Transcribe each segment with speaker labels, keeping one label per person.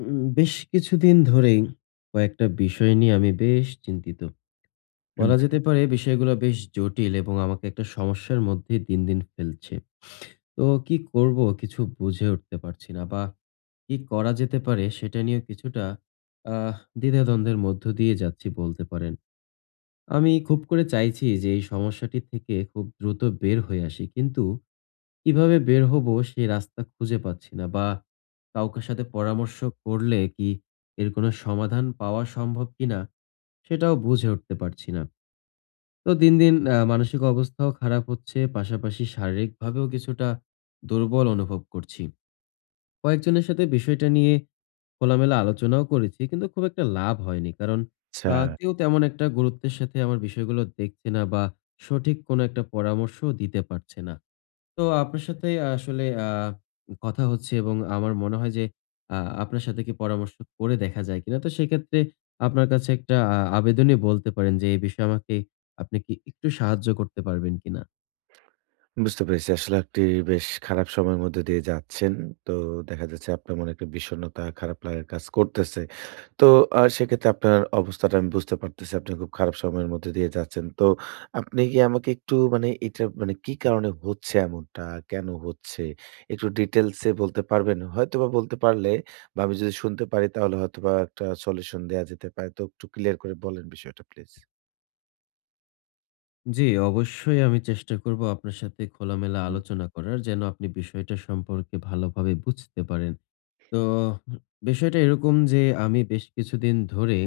Speaker 1: বেশ কিছুদিন ধরেই কয়েকটা বিষয় নিয়ে আমি বেশ চিন্তিত।
Speaker 2: হুম,
Speaker 1: বলা যেতে পারে বিষয়গুলো বেশ জটিল এবং আমাকে একটা সমস্যার মধ্যে দিন, দিন ফেলছে। তো কি করব কিছু বুঝে উঠতে পারছি না বা কি করা যেতে পারে সেটা নিয়ে কিছুটা আহ দ্বিধাদ্বন্দ্বের মধ্য দিয়ে যাচ্ছি বলতে পারেন। আমি খুব করে চাইছি যে এই সমস্যাটি থেকে খুব দ্রুত বের হয়ে আসি। কিন্তু কিভাবে বের হবো সেই রাস্তা খুঁজে পাচ্ছি না বা কাউকে সাথে পরামর্শ করলে কি এর কোনো সমাধান পাওয়া সম্ভব কিনা সেটাও বুঝে উঠতে পারছি না। তো দিন, দিন মানসিক অবস্থাও খারাপ হচ্ছে, পাশাপাশি শারীরিকভাবেও কিছুটা দুর্বল অনুভব করছি। কয়েকজনের সাথে বিষয়টা নিয়ে খোলামেলা আলোচনাও করেছি কিন্তু খুব একটা লাভ হয়নি। কারণ
Speaker 2: আচ্ছা।
Speaker 1: কেউ তেমন একটা গুরুত্বের সাথে আমার বিষয়গুলো দেখছে না বা সঠিক কোনো একটা পরামর্শও দিতে পারছে না। তো আপনার সাথে আসলে কথা হচ্ছে এবং আমার মনে হয় যে আ আপনার সাথে কি পরামর্শ করে দেখা যায় কিনা? তো সেক্ষেত্রে আপনার কাছে একটা আবেদনই বলতে পারেন যে এই বিষয়ে আমাকে আপনি কি একটু সাহায্য করতে পারবেন কিনা?
Speaker 2: বুঝতে পেরেছি। আসলে আপনি বেশ খারাপ সময়ের মধ্যে দিয়ে যাচ্ছেন। তো দেখা যাচ্ছে আপনার মনে একটা বিষণ্ণতা, খারাপ লাগার কাজ করতেছে। তো সেক্ষেত্রে আপনার অবস্থাটা আমি বুঝতে পারতেছি। আপনি খুব খারাপ সময়ের মধ্যে দিয়ে যাচ্ছেন। তো আপনি কি আমাকে একটু মানে এটা মানে কি কারণে হচ্ছে এমনটা? কেন হচ্ছে? একটু ডিটেইলস এ বলতে পারবেন? হয়তোবা বলতে পারলে বা আমি যদি শুনতে পারি তাহলে হয়তোবা একটা সলিউশন দেয়া যেতে পারে। তো একটু ক্লিয়ার করে বলেন বিষয়টা প্লিজ।
Speaker 1: জি, অবশ্যই আমি চেষ্টা করব আপনার সাথে খোলামেলা
Speaker 2: হুম,
Speaker 1: আলোচনা করার, যেন আপনি বিষয়টা সম্পর্কে ভালোভাবে বুঝতে পারেন। তো বিষয়টা এরকম যে আমি বেশ কিছুদিন ধরে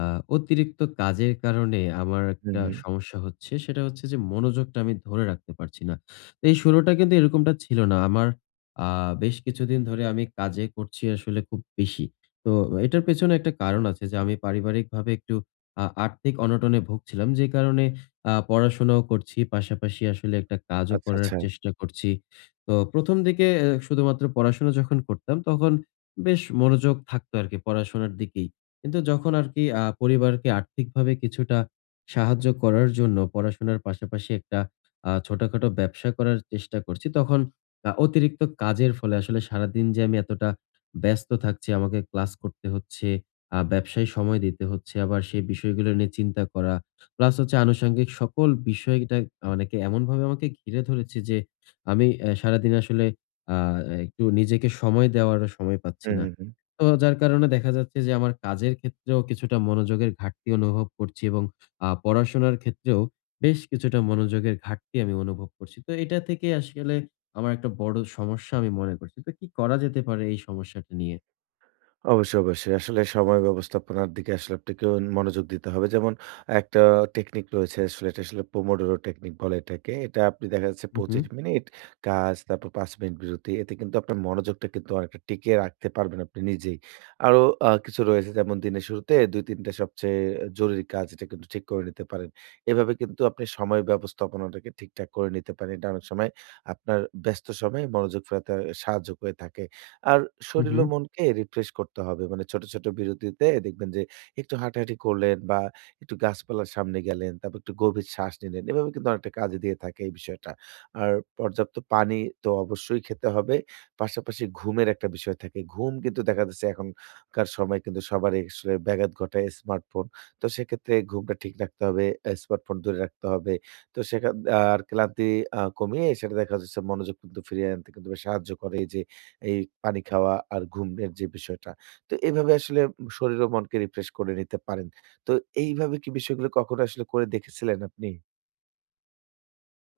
Speaker 1: আ অতিরিক্ত কাজের কারণে আমার
Speaker 2: হুম,
Speaker 1: একটা
Speaker 2: হুম।
Speaker 1: সমস্যা হচ্ছে। সেটা হচ্ছে যে মনোযোগটা আমি ধরে রাখতে পারছি না। তো এই শুরুটা কিন্তু এরকমটা ছিল না। আমার আ বেশ কিছুদিন ধরে আমি কাজে করছি আসলে খুব বেশি। তো এটার পেছনে একটা কারণ আছে যে আমি পারিবারিকভাবে একটু আর্থিক অনটনে ভুগছিলাম। যে কারণে পড়াশোনাও করছি, পাশাপাশি আসলে একটা কাজও
Speaker 2: আচ্ছা,
Speaker 1: করার
Speaker 2: আচ্ছা।
Speaker 1: চেষ্টা করছি। তো ১ম দিকে শুধুমাত্র পড়াশোনা যখন করতাম তখন বেশ মনোযোগ থাকতো আরকি পড়াশোনার দিকেই। কিন্তু যখন আরকি পরিবারকে আর্থিকভাবে কিছুটা সাহায্য করার জন্য পড়াশোনার পাশাপাশি একটা ছোটখাটো ব্যবসা করার চেষ্টা করছি, তখন অতিরিক্ত কাজের ফলে আসলে সারাদিন যে আমি এতটা ব্যস্ত থাকছি, আমাকে ক্লাস করতে হচ্ছে, ব্যবসায় সময় দিতে হচ্ছে, আবার সেই বিষয়গুলো নিয়ে চিন্তা করা, প্লাস হচ্ছে আনুষঙ্গিক সকল বিষয়টা অনেকে এমনভাবে আমাকে ঘিরে ধরেছে যে, আমি সারাদিন আসলে আ একটু নিজেকে সময় দেওয়ারও সময় পাচ্ছি
Speaker 2: হুম,
Speaker 1: না।
Speaker 2: হুম, হুম।
Speaker 1: তো যার কারণে দেখা যাচ্ছে যে আমার কাজের ক্ষেত্রেও কিছুটা মনোযোগের ঘাটতি অনুভব করছি এবং পড়াশোনার ক্ষেত্রেও বেশ কিছুটা মনোযোগের ঘাটতি আমি অনুভব করছি। তো এটা থেকে আসলে আমার একটা বড় সমস্যা আমি মনে করছি। তো কি করা যেতে পারে এই সমস্যাটা নিয়ে?
Speaker 2: অবশ্যই, অবশ্যই। আসলে সময় ব্যবস্থাপনার দিকে আসলে আপনাকেও মনোযোগ দিতে হবে। যেমন একটা টেকনিক রয়েছে আসলে এটা আসলে পোমোডোরো টেকনিক বলে এটাকে। এটা আপনি দেখা যাচ্ছে
Speaker 1: হু, হু,
Speaker 2: ২৫ মিনিট কাজ, তারপর ৫ মিনিট বিরতি। এতে কিন্তু আপনার মনোযোগটা কিন্তু অনেকটা টিকিয়ে রাখতে পারবেন আপনি নিজেই। আরো কিছু রয়েছে যেমন দিনের শুরুতে ২-৩ টা সবচেয়ে জরুরি কাজ এটা কিন্তু ঠিক করে নিতে পারেন। এভাবে কিন্তু আপনি সময় ব্যবস্থাপনাটাকে ঠিকঠাক করে নিতে পারেন। এটা অনেক সময় আপনার ব্যস্ত সময়ে মনোযোগ ফেরাতে সাহায্য করে থাকে। আর
Speaker 1: হু,
Speaker 2: শরীর
Speaker 1: হু।
Speaker 2: ও মনকে রিফ্রেশ করতে হবে। মানে ছোট, ছোট বিরতিতে দেখবেন যে একটু হাঁটাহাঁটি করলেন বা একটু গাছপালার সামনে গেলেন, তারপর একটু গভীর শ্বাস নিলেন। এভাবে কিন্তু অনেকটা কাজে দিয়ে থাকে এই বিষয়টা। আর পর্যাপ্ত পানি তো অবশ্যই খেতে হবে। পাশাপাশি ঘুমের একটা বিষয় থাকে। ঘুম কিন্তু দেখা যাচ্ছে এখনকার সময় কিন্তু সবারই আসলে ব্যাঘাত ঘটায় স্মার্টফোন। তো সেক্ষেত্রে ঘুমটা ঠিক রাখতে হবে, স্মার্টফোন দূরে রাখতে হবে। তো আর ক্লান্তি কমিয়ে সেটা দেখা যাচ্ছে মনোযোগ কিন্তু ফিরিয়ে আনতে কিন্তু বেশ সাহায্য করে এই যে এই পানি খাওয়া আর ঘুমের যে বিষয়টা। তো এভাবে আসলে শরীর ও মনকে রিফ্রেশ করে নিতে পারেন। তো এইভাবে কি বিষয়গুলো কখনো আসলে করে দেখেছিলেন আপনি?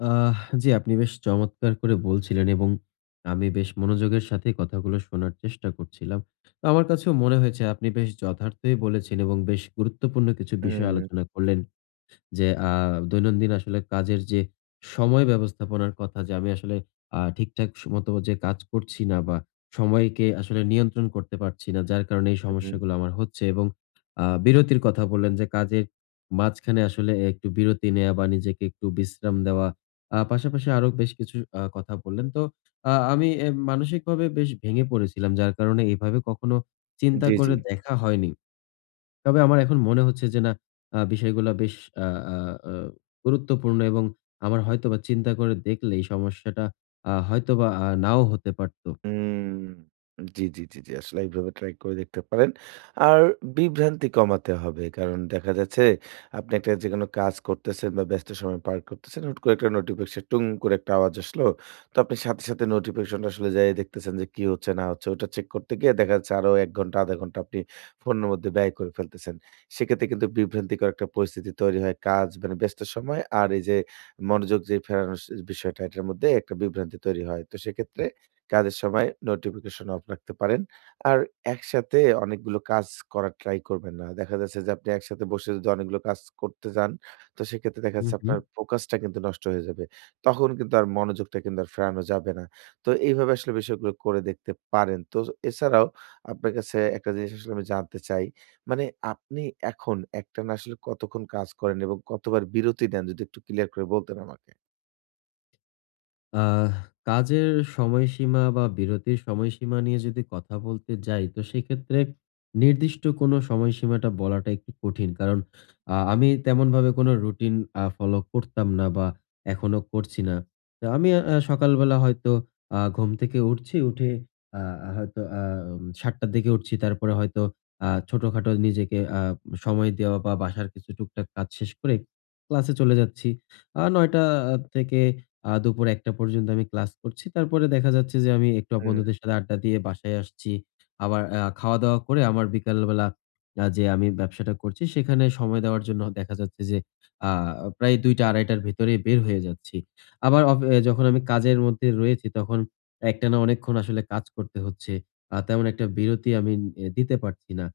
Speaker 1: আহ জি, আপনি বেশ চমৎকার করে বলছিলেন এবং আমি বেশ মনোযোগের সাথে কথাগুলো শোনার চেষ্টা করছিলাম। তো আমার কাছেও মনে হয়েছে আপনি বেশ যথার্থই বলেছেন এবং বেশ গুরুত্বপূর্ণ কিছু বিষয়
Speaker 2: হুম,
Speaker 1: আলোচনা করলেন। যে দৈনন্দিন আসলে কাজের যে সময় ব্যবস্থাপনার কথা, যে আমি আসলে ঠিকঠাক মতো যে কাজ করছি না বা সময়কে আসলে নিয়ন্ত্রণ করতে পারছি না। যার কারণে এই
Speaker 2: হুম, হুম,
Speaker 1: সমস্যাগুলো আমার হচ্ছে এবং বিরতির কথা বললেন যে কাজের মাঝখানে আসলে একটু বিরতি নেয়া বা নিজেকে একটু বিশ্রাম দেওয়া। পাশাপাশি আরো বেশ কিছু কথা বললেন। তো আমি মানসিকভাবে বেশ ভেঙে পড়েছিলাম। যার কারণে এভাবে কখনো চিন্তা
Speaker 2: জি, জি।
Speaker 1: করে দেখা হয়নি। তবে আমার এখন মনে হচ্ছে যে না, বিষয়গুলা বেশ আ আ আ গুরুত্বপূর্ণ এবং আমার হয়তোবা চিন্তা করে দেখলে এই সমস্যাটা হয়তোবা নাও হতে পারত।
Speaker 2: হুম। জি, জি, জি, জি। আসলে এইভাবে ট্রাই করে দেখতে পারেন। আর বিভ্রান্তি কমাতে হবে। কারণ দেখা যাচ্ছে আপনি একটা যেকোনো কাজ করতেছেন বা ব্যস্ত সময় পার করতেছেন, হুট করে একটা নোটিফিকেশন টুং করে একটা আওয়াজ আসলো। তো আপনি সাথে, সাথে নোটিফিকেশনটা আসলে যেয়ে দেখতেছেন যে কি হচ্ছে না হচ্ছে। ওটা চেক করতে গিয়ে দেখা যাচ্ছে আরো ১ ঘন্টা, ০.৫ ঘন্টা আপনি ফোনের মধ্যে ব্যয় করে ফেলতেছেন। সেক্ষেত্রে কিন্তু বিভ্রান্তিকর একটা পরিস্থিতি তৈরি হয়। কাজ মানে ব্যস্ত সময় আর এই যে মনোযোগ যে ফেরানোর বিষয়টা এটার মধ্যে একটা বিভ্রান্তি তৈরি হয়। তো সেক্ষেত্রে কাজের সময় নোটিফিকেশন অফ রাখতে পারেন। আর একসাথে অনেকগুলো কাজ করার ট্রাই করবেন না। দেখা যাচ্ছে যে আপনি একসাথে বসে যদি অনেকগুলো কাজ করতে যান, তো সেক্ষেত্রে দেখা
Speaker 1: হু,
Speaker 2: যাচ্ছে
Speaker 1: হু।
Speaker 2: আপনার ফোকাসটা কিন্তু নষ্ট হয়ে যাবে। তখন কিন্তু আর মনোযোগটা কিন্তু আর ফেরানো যাবে না। তো এইভাবে আসলে বিষয়গুলো করে দেখতে পারেন। তো এছাড়াও আপনার কাছে একটা জিনিস আসলে আমি জানতে চাই। মানে আপনি এখন একটানা আসলে কতক্ষণ কাজ করেন এবং কতবার বিরতি নেন? যদি একটু ক্লিয়ার করে বলতেন আমাকে।
Speaker 1: আহ কাজের সময়সীমা বা বিরতির সময়সীমা নিয়ে যদি কথা বলতে যাই, তো সেক্ষেত্রে নির্দিষ্ট কোনো সময়সীমাটা বলাটা একটু কঠিন। কারণ আমি তেমন ভাবে কোনো রুটিন ফলো করতাম না বা এখনো করছি না। তো আমি সকালবেলা হয়তো ঘুম থেকে উঠছি, উঠে হয়তো ৭টার দিকে উঠছি, তারপরে হয়তো ছোটখাটো নিজেকে সময় দেওয়া বা বাসার কিছু টুকটাক কাজ শেষ করে ক্লাসে চলে যাচ্ছি। ৯টা থেকে দুপুর ১টা পর্যন্ত আমি ক্লাস করছি। তারপরে দেখা যাচ্ছে যে আমি একটু
Speaker 2: হুম,
Speaker 1: বন্ধুদের সাথে আড্ডা দিয়ে বাসায় আসছি। আবার খাওয়া-দাওয়া করে আমার বিকালবেলা যে আমি ব্যবসাটা করছি সেখানে সময় দেওয়ার জন্য, দেখা যাচ্ছে যে আ প্রায় ২টা-২.৩০টার ভেতরেই বের হয়ে যাচ্ছি। আবার অফ এ যখন আমি কাজের মধ্যে রয়েছি তখন একটানা অনেকক্ষণ আসলে কাজ করতে হচ্ছে। তেমন একটা বিরতি আমি দিতে পারছি না।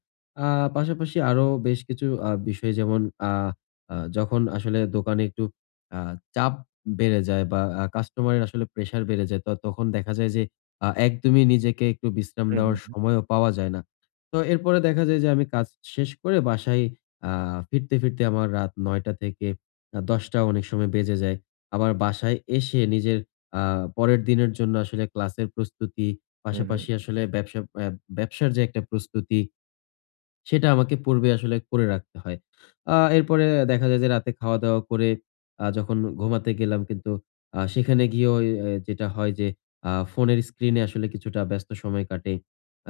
Speaker 1: আ পাশাপাশি আরো বেশ কিছু বিষয়, যেমন আ আ যখন আসলে দোকানে একটু আ চাপ বেড়ে যায় বা কাস্টমারের আসলে প্রেশার বেড়ে যায়। তো তখন দেখা যায় যে একদমই নিজেকে একটু বিশ্রাম
Speaker 2: হু, হু,
Speaker 1: দেওয়ার
Speaker 2: হু,
Speaker 1: সময়ও পাওয়া যায় না। তো এরপরে দেখা যায় যে আমি কাজ শেষ করে বাসায় আ ফিরতে, ফিরতে আমার রাত ৯ঃ০০ থেকে ১০ঃ০০ অনেক সময় বেজে যায়। আবার বাসায় এসে নিজের আ পরের দিনের জন্য আসলে ক্লাসের প্রস্তুতি,
Speaker 2: হু, হু।
Speaker 1: পাশাপাশি আসলে ব্যবসা ব্যবসার যে একটা প্রস্তুতি সেটা আমাকে পূর্বে আসলে করে রাখতে হয়। এরপরে দেখা যায় যে রাতে খাওয়া-দাওয়া করে যখন ঘুমাতে গেলাম, কিন্তু সেখানে গিয়েও যেটা হয় যে ফোনের স্ক্রিনে আসলে কিছুটা ব্যস্ত সময় কাটে।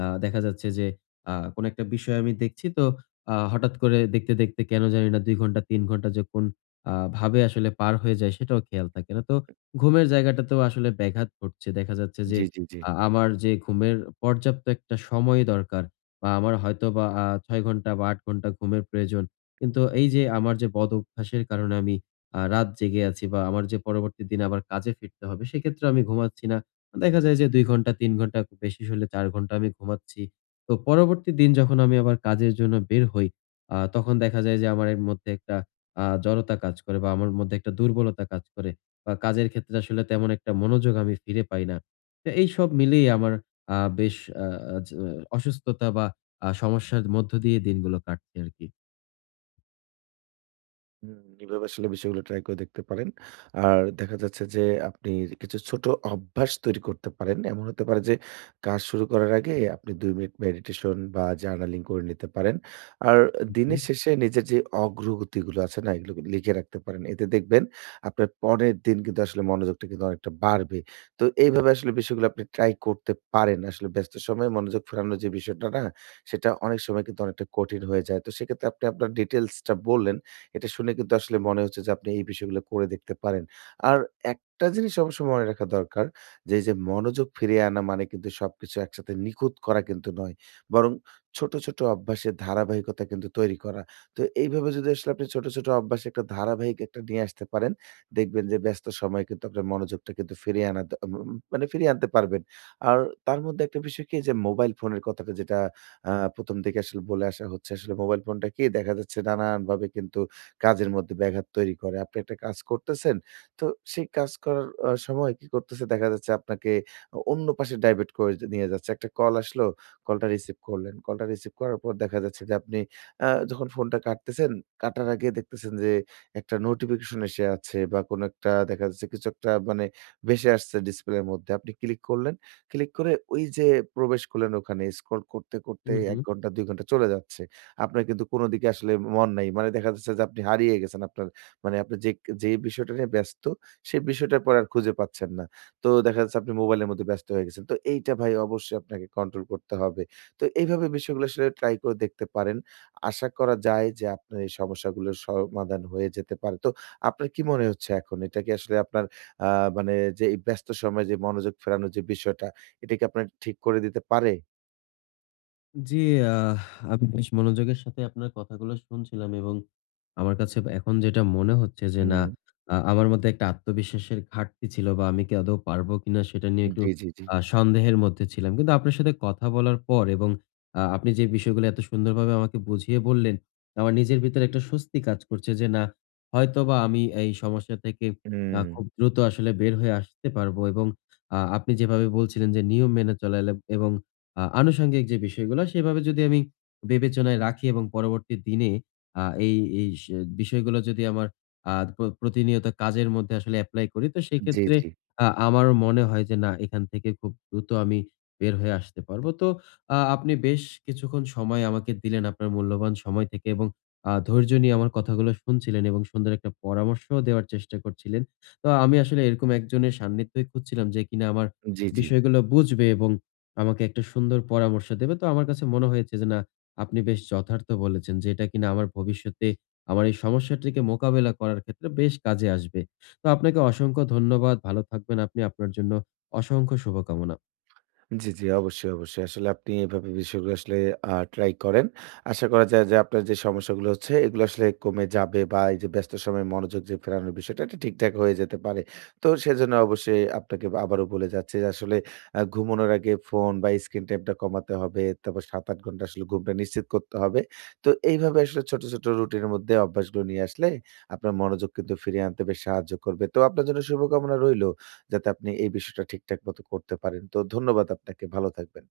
Speaker 1: দেখা যাচ্ছে যে কোন একটা বিষয় আমি দেখছি, তো হঠাৎ করে দেখতে, দেখতে কেন জানি না ২ ঘন্টা ৩ ঘন্টা যে কোন ভাবে আসলে পার হয়ে যায় সেটাও খেয়াল থাকে না। তো ঘুমের জায়গাটাতেও আসলে ব্যাঘাত ঘটছে। দেখা যাচ্ছে যে
Speaker 2: জি, জি, জি।
Speaker 1: আমার যে ঘুমের পর্যাপ্ত একটা সময় দরকার বা আমার হয়তোবা ৬ ঘন্টা বা ৮ ঘন্টা ঘুমের প্রয়োজন। কিন্তু এই যে আমার যে বদ অভ্যাসের কারণে আমি রাত জেগে আছি বা আমার যে পরবর্তী দিন আবার কাজে ফিরতে হবে, সেক্ষেত্রে আমি ঘুমাচ্ছি না। দেখা যায় যে ২ ঘন্টা ৩ ঘন্টা, খুব বেশি হলে ৪ ঘন্টা আমি ঘুমাচ্ছি। তো পরবর্তী দিন যখন আমি আবার কাজের জন্য বের হই, তখন দেখা যায় যে আমার এর মধ্যে একটা জড়তা কাজ করে বা আমার মধ্যে একটা দুর্বলতা কাজ করে বা কাজের ক্ষেত্রে আসলে তেমন একটা মনোযোগ আমি ফিরে পাই না। তো এইসব মিলিয়ে আমার বেশ আ আ জ অসুস্থতা বা সমস্যার মধ্য দিয়ে দিনগুলো কাটছে আরকি।
Speaker 2: হুম, এভাবে আসলে বিষয়গুলো ট্রাই করে দেখতে পারেন। আর দেখা যাচ্ছে যে আপনি কিছু ছোট অভ্যাস তৈরি করতে পারেন। এমন হতে পারে যে কাজ শুরু করার আগে আপনি ২ মিনিট মেডিটেশন বা জার্নালিং করে নিতে পারেন। আর
Speaker 1: হু, হু।
Speaker 2: দিনের শেষে নিজের যে অগ্রগতিগুলো আছে না এগুলো লিখে রাখতে পারেন। এতে দেখবেন আপনার পরের দিন কিন্তু আসলে মনোযোগটা কিন্তু অনেকটা বাড়বে। তো এইভাবে আসলে বিষয়গুলো আপনি ট্রাই করতে পারেন। আসলে ব্যস্ত সময়ে মনোযোগ ফেরানোর যে বিষয়টা না সেটা অনেক সময় কিন্তু অনেকটা কঠিন হয়ে যায়। তো সেক্ষেত্রে আপনি আপনার ডিটেইলসটা বললেন। এটা শুনে কিন্তু আসলে মনে হচ্ছে যে আপনি এই বিষয়গুলো করে দেখতে পারেন। আর একটা জিনিস অবশ্যই মনে রাখা দরকার যে, এই যে মনোযোগ ফিরিয়ে আনা মানে কিন্তু সবকিছু একসাথে নিখুঁত করা কিন্তু নয়। বরং ছোট, ছোট অভ্যাসের ধারাবাহিকতা কিন্তু তৈরি করা। তো এইভাবে যদি আসলে আপনি ছোট, ছোট অভ্যাসে একটা ধারাবাহিক একটা নিয়ে আসতে পারেন, দেখবেন যে ব্যস্ত সময়ে কিন্তু আপনার মনোযোগটা কিন্তু ফিরিয়ে আনা দ উম মানে ফিরিয়ে আনতে পারবেন। আর তার মধ্যে একটা বিষয় কি যে মোবাইল ফোনের কথাটা যেটা ১ম দিকে আসলে বলে আসা হচ্ছে। আসলে মোবাইল ফোনটা কি দেখা যাচ্ছে নানানভাবে কিন্তু কাজের মধ্যে ব্যাঘাত তৈরি করে। আপনি একটা কাজ করতেছেন, তো সেই কাজ করার সময় কি করতেছে দেখা যাচ্ছে আপনাকে অন্য পাশে ডাইভার্ট করে নিয়ে যাচ্ছে। একটা কল আসলো, কলটা রিসিভ করলেন। কলটা রিসিভ করার পর দেখা যাচ্ছে যে আপনি যখন ফোনটা কাটতেছেন, কাটার আগে দেখতেছেন যে একটা নোটিফিকেশন এসে আছে বা কোনো একটা দেখা যাচ্ছে কিছু একটা মানে ভেসে আসছে ডিসপ্লের মধ্যে। আপনি ক্লিক করলেন। ক্লিক করে ওই যে প্রবেশ করলেন ওখানে স্ক্রল করতে, করতে
Speaker 1: হু, হু।
Speaker 2: ১ ঘন্টা ২ ঘন্টা চলে যাচ্ছে। আপনার কিন্তু কোন দিকে আসলে মন নাই। মানে দেখা যাচ্ছে যে আপনি হারিয়ে গেছেন। আপনার মানে আপনি যে বিষয়টা নিয়ে ব্যস্ত সেই বিষয়টার পরে আর খুঁজে পাচ্ছেন না। তো দেখা যাচ্ছে আপনি মোবাইলের মধ্যে ব্যস্ত হয়ে গেছেন। তো এইটা ভাই অবশ্যই আপনাকে কন্ট্রোল করতে হবে। তো এইভাবে বিষয়গুলো আসলে ট্রাই করে দেখতে পারেন। আশা করা যায় যে আপনার এই সমস্যাগুলোর সমাধান হয়ে যেতে পারে। তো আপনার কি মনে হচ্ছে এখন? এটা কি আসলে আপনার আ মানে যে এই ব্যস্ত সময়ে যে মনোযোগ ফেরানোর যে বিষয়টা, এটা কি আপনার ঠিক করে দিতে পারে?
Speaker 1: জি, আহ আমি বেশ মনোযোগের সাথে আপনার কথাগুলো শুনছিলাম এবং আমার কাছে এখন যেটা মনে হচ্ছে যে না,
Speaker 2: হুম।
Speaker 1: আমার মধ্যে একটা আত্মবিশ্বাসের ঘাটতি ছিল বা আমি কি আদৌ পারবো কিনা সেটা নিয়ে একটু
Speaker 2: জি, জি, জি।
Speaker 1: সন্দেহের মধ্যে ছিলাম। কিন্তু আপনার সাথে কথা বলার পর এবং আপনি যে বিষয়গুলো এত সুন্দরভাবে আমাকে বুঝিয়ে বললেন, আমার নিজের ভিতরে একটা স্বস্তি কাজ করছে যে না, হয়তোবা আমি এই সমস্যা থেকে
Speaker 2: হুম।
Speaker 1: খুব দ্রুত আসলে বের হয়ে আসতে পারবো এবং আপনি যেভাবে বলছিলেন যে নিয়ম মেনে চলা এলে এবং আনুষঙ্গিক যে বিষয়গুলো সেভাবে যদি আমি বিবেচনায় রাখি এবং পরবর্তী দিনে এই এই স বিষয়গুলো যদি আমার আ প্র প্রতিনিয়ত কাজের মধ্যে আসলে এপ্লাই করি, তো
Speaker 2: জি,
Speaker 1: সেক্ষেত্রে
Speaker 2: জি।
Speaker 1: আমারও মনে হয় যে না, এখান থেকে খুব দ্রুত আমি বের হয়ে আসতে পারবো। তো আপনি বেশ কিছুক্ষণ সময় আমাকে দিলেন আপনার মূল্যবান সময় থেকে এবং ধৈর্য নিয়ে আমার কথাগুলো শুনছিলেন এবং সুন্দর একটা পরামর্শও দেওয়ার চেষ্টা করছিলেন। তো আমি আসলে এরকম একজনের সান্নিধ্যই খুঁজছিলাম যে কিনা আমার
Speaker 2: জি, জি।
Speaker 1: বিষয়গুলো বুঝবে এবং আমাকে একটা সুন্দর পরামর্শ দেবে। তো আমার কাছে মনে হয়েছে যে না, আপনি বেশ যথার্থ বলেছেন যে এটা কিনা আমার ভবিষ্যতে আমার এই সমস্যাটিকে মোকাবেলা করার ক্ষেত্রে বেশ কাজে আসবে। তো আপনাকে অসংখ্য ধন্যবাদ। ভালো থাকবেন আপনি। আপনার জন্য অসংখ্য শুভকামনা।
Speaker 2: জি, জি। অবশ্যই, অবশ্যই। আসলে আপনি এভাবে বিষয়গুলো আসলে ট্রাই করেন। আশা করা যায় যে আপনার যে সমস্যাগুলো হচ্ছে এগুলো আসলে কমে যাবে বা এই যে ব্যস্ত সময়ে মনোযোগ যে ফেরানোর বিষয়টা এটা ঠিকঠাক হয়ে যেতে পারে। তো সেজন্য অবশ্যই আপনাকে আবারও বলে যাচ্ছি যে আসলে ঘুমানোর আগে ফোন বা স্ক্রিন টাইমটা কমাতে হবে। তারপর ৭-৮ ঘন্টা আসলে ঘুমটা নিশ্চিত করতে হবে। তো এইভাবে আসলে ছোট, ছোট রুটিনের মধ্যে অভ্যাসগুলো নিয়ে আসলে আপনার মনোযোগ কিন্তু ফিরিয়ে আনতে বেশ সাহায্য করবে। তো আপনার জন্য শুভকামনা রইল। যাতে আপনি এই বিষয়টা ঠিকঠাক মতো করতে পারেন। তো ধন্যবাদ আপনাকে। ভালো থাকবেন।